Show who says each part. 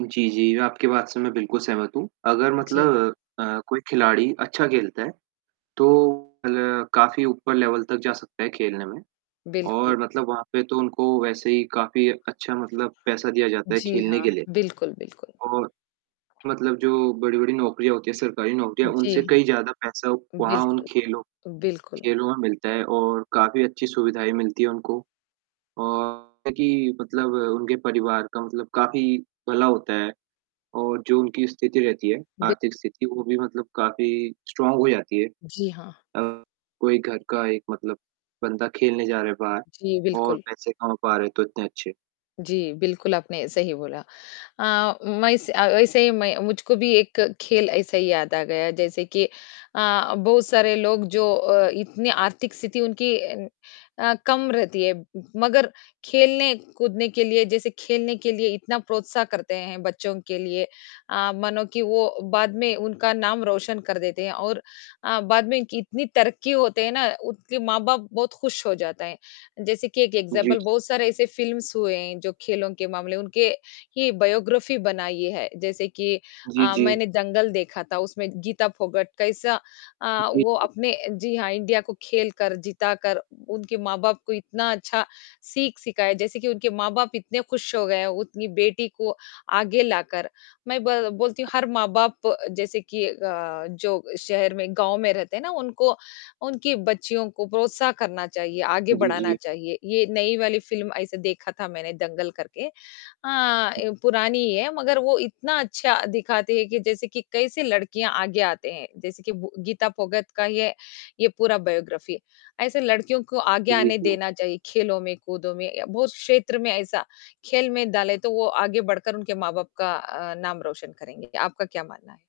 Speaker 1: जी, जी, मैं आपकी बात से मैं बिल्कुल सहमत हूँ। अगर
Speaker 2: जी।
Speaker 1: मतलब अ, कोई खिलाड़ी अच्छा खेलता है, तो अ, काफ़ी ऊपर लेवल तक जा सकता है खेलने में,
Speaker 2: बिल्कुल।
Speaker 1: और मतलब वहाँ पे तो उनको वैसे ही काफ़ी अच्छा मतलब पैसा दिया जाता है
Speaker 2: जी
Speaker 1: खेलने
Speaker 2: हाँ,
Speaker 1: के लिए।
Speaker 2: बिल्कुल, बिल्कुल।
Speaker 1: और मतलब जो बड़ी-बड़ी नौकरियाँ होती हैं, सरकारी नौकरियाँ
Speaker 2: जी
Speaker 1: उनसे
Speaker 2: हाँ।
Speaker 1: कई ज़्यादा पैसा वहाँ उन
Speaker 2: बिल्कुल।
Speaker 1: खेलों
Speaker 2: बिल्कुल।
Speaker 1: खेलों में मिलता है और काफ़ी अच्छी सुविधाएँ भी मिलती हैं उनको। और कि मतलब उनके परिवार का मतलब काफ़ी भला होता है, और जो उनकी स्थिति रहती है,
Speaker 2: बिल्क
Speaker 1: आर्थिक स्थिति वो भी मतलब काफ़ी स्ट्रॉन्ग हो जाती है।
Speaker 2: जी हाँ।
Speaker 1: अ कोई घर का एक मतलब बंदा खेलने जा रहा है बाहर
Speaker 2: जी,
Speaker 1: और
Speaker 2: बिल्कुल।
Speaker 1: पैसे कमा पा रहे हैं तो इतने अच्छे
Speaker 2: जी, बिल्कुल आपने सही बोला। अ, मैं इस अ, वैसे ही मैं मुझको भी एक खेल ऐसा ही याद आ गया जैसे कि अ, बहुत सारे लोग जो अ, इतनी आर्थिक स्थिति उनकी अ अ, कम रहती है, मगर खेलने-कूदने के लिए जैसे खेलने के लिए इतना प्रोत्साह करते हैं बच्चों के लिए। अ, मानो की वो बाद में उनका नाम रोशन कर देते हैं और अ, बाद में इनकी इतनी तरक्की होते हैं ना, उनके माँ-बाप बहुत खुश हो जाते हैं। जैसे कि एक
Speaker 1: जी।
Speaker 2: एग्ज़ाम्पल, बहुत सारे ऐसे फ़िल्म्स हुए हैं जो खेलों के मामले उनके ही बायोग्राफ़ी बनाई है। जैसे कि
Speaker 1: जी,
Speaker 2: अ,
Speaker 1: जी।
Speaker 2: मैंने दंगल देखा था उसमें गीता फोगाट कैसा अ,
Speaker 1: जी,
Speaker 2: वो
Speaker 1: जी।
Speaker 2: अपने जी हाँ, इंडिया को खेल कर, जीता कर उनके माँ-बाप को इतना अच्छा सीख सीखा है, जैसे कि उनके माँ-बाप इतने खुश हो गए है, उतनी बेटी को आगे ला कर। मैं ब बोलती हूँ हर माँ-बाप जैसे कि अ, जो शहर में गाँव में रहते हैं ना, उनको उनकी बच्चियों को प्रोत्साह करना चाहिए, आगे
Speaker 1: जी,
Speaker 2: बढ़ाना
Speaker 1: जी।
Speaker 2: चाहिए, ये नई वाली फ़िल्म ऐसे देखा था मैंने दंगल करके। अ ए, पुरानी ही है मगर वो इतना अच्छा दिखाते हैं कि जैसे कि कैसे लड़कियाँ आगे आते हैं, जैसे कि बु गीता फोगाट का ये ये पूरा बायोग्राफ़ी। ऐसे लड़कियों को आगे
Speaker 1: जी,
Speaker 2: आने
Speaker 1: जी।
Speaker 2: देना चाहिए, खेलों में, कूदों में या बहुत क्षेत्र में ऐसा खेल में डाले तो वो आगे बढ़कर उनके माँ-बाप का अ, नाम रोशन करेंगे, आपका क्या मानना है?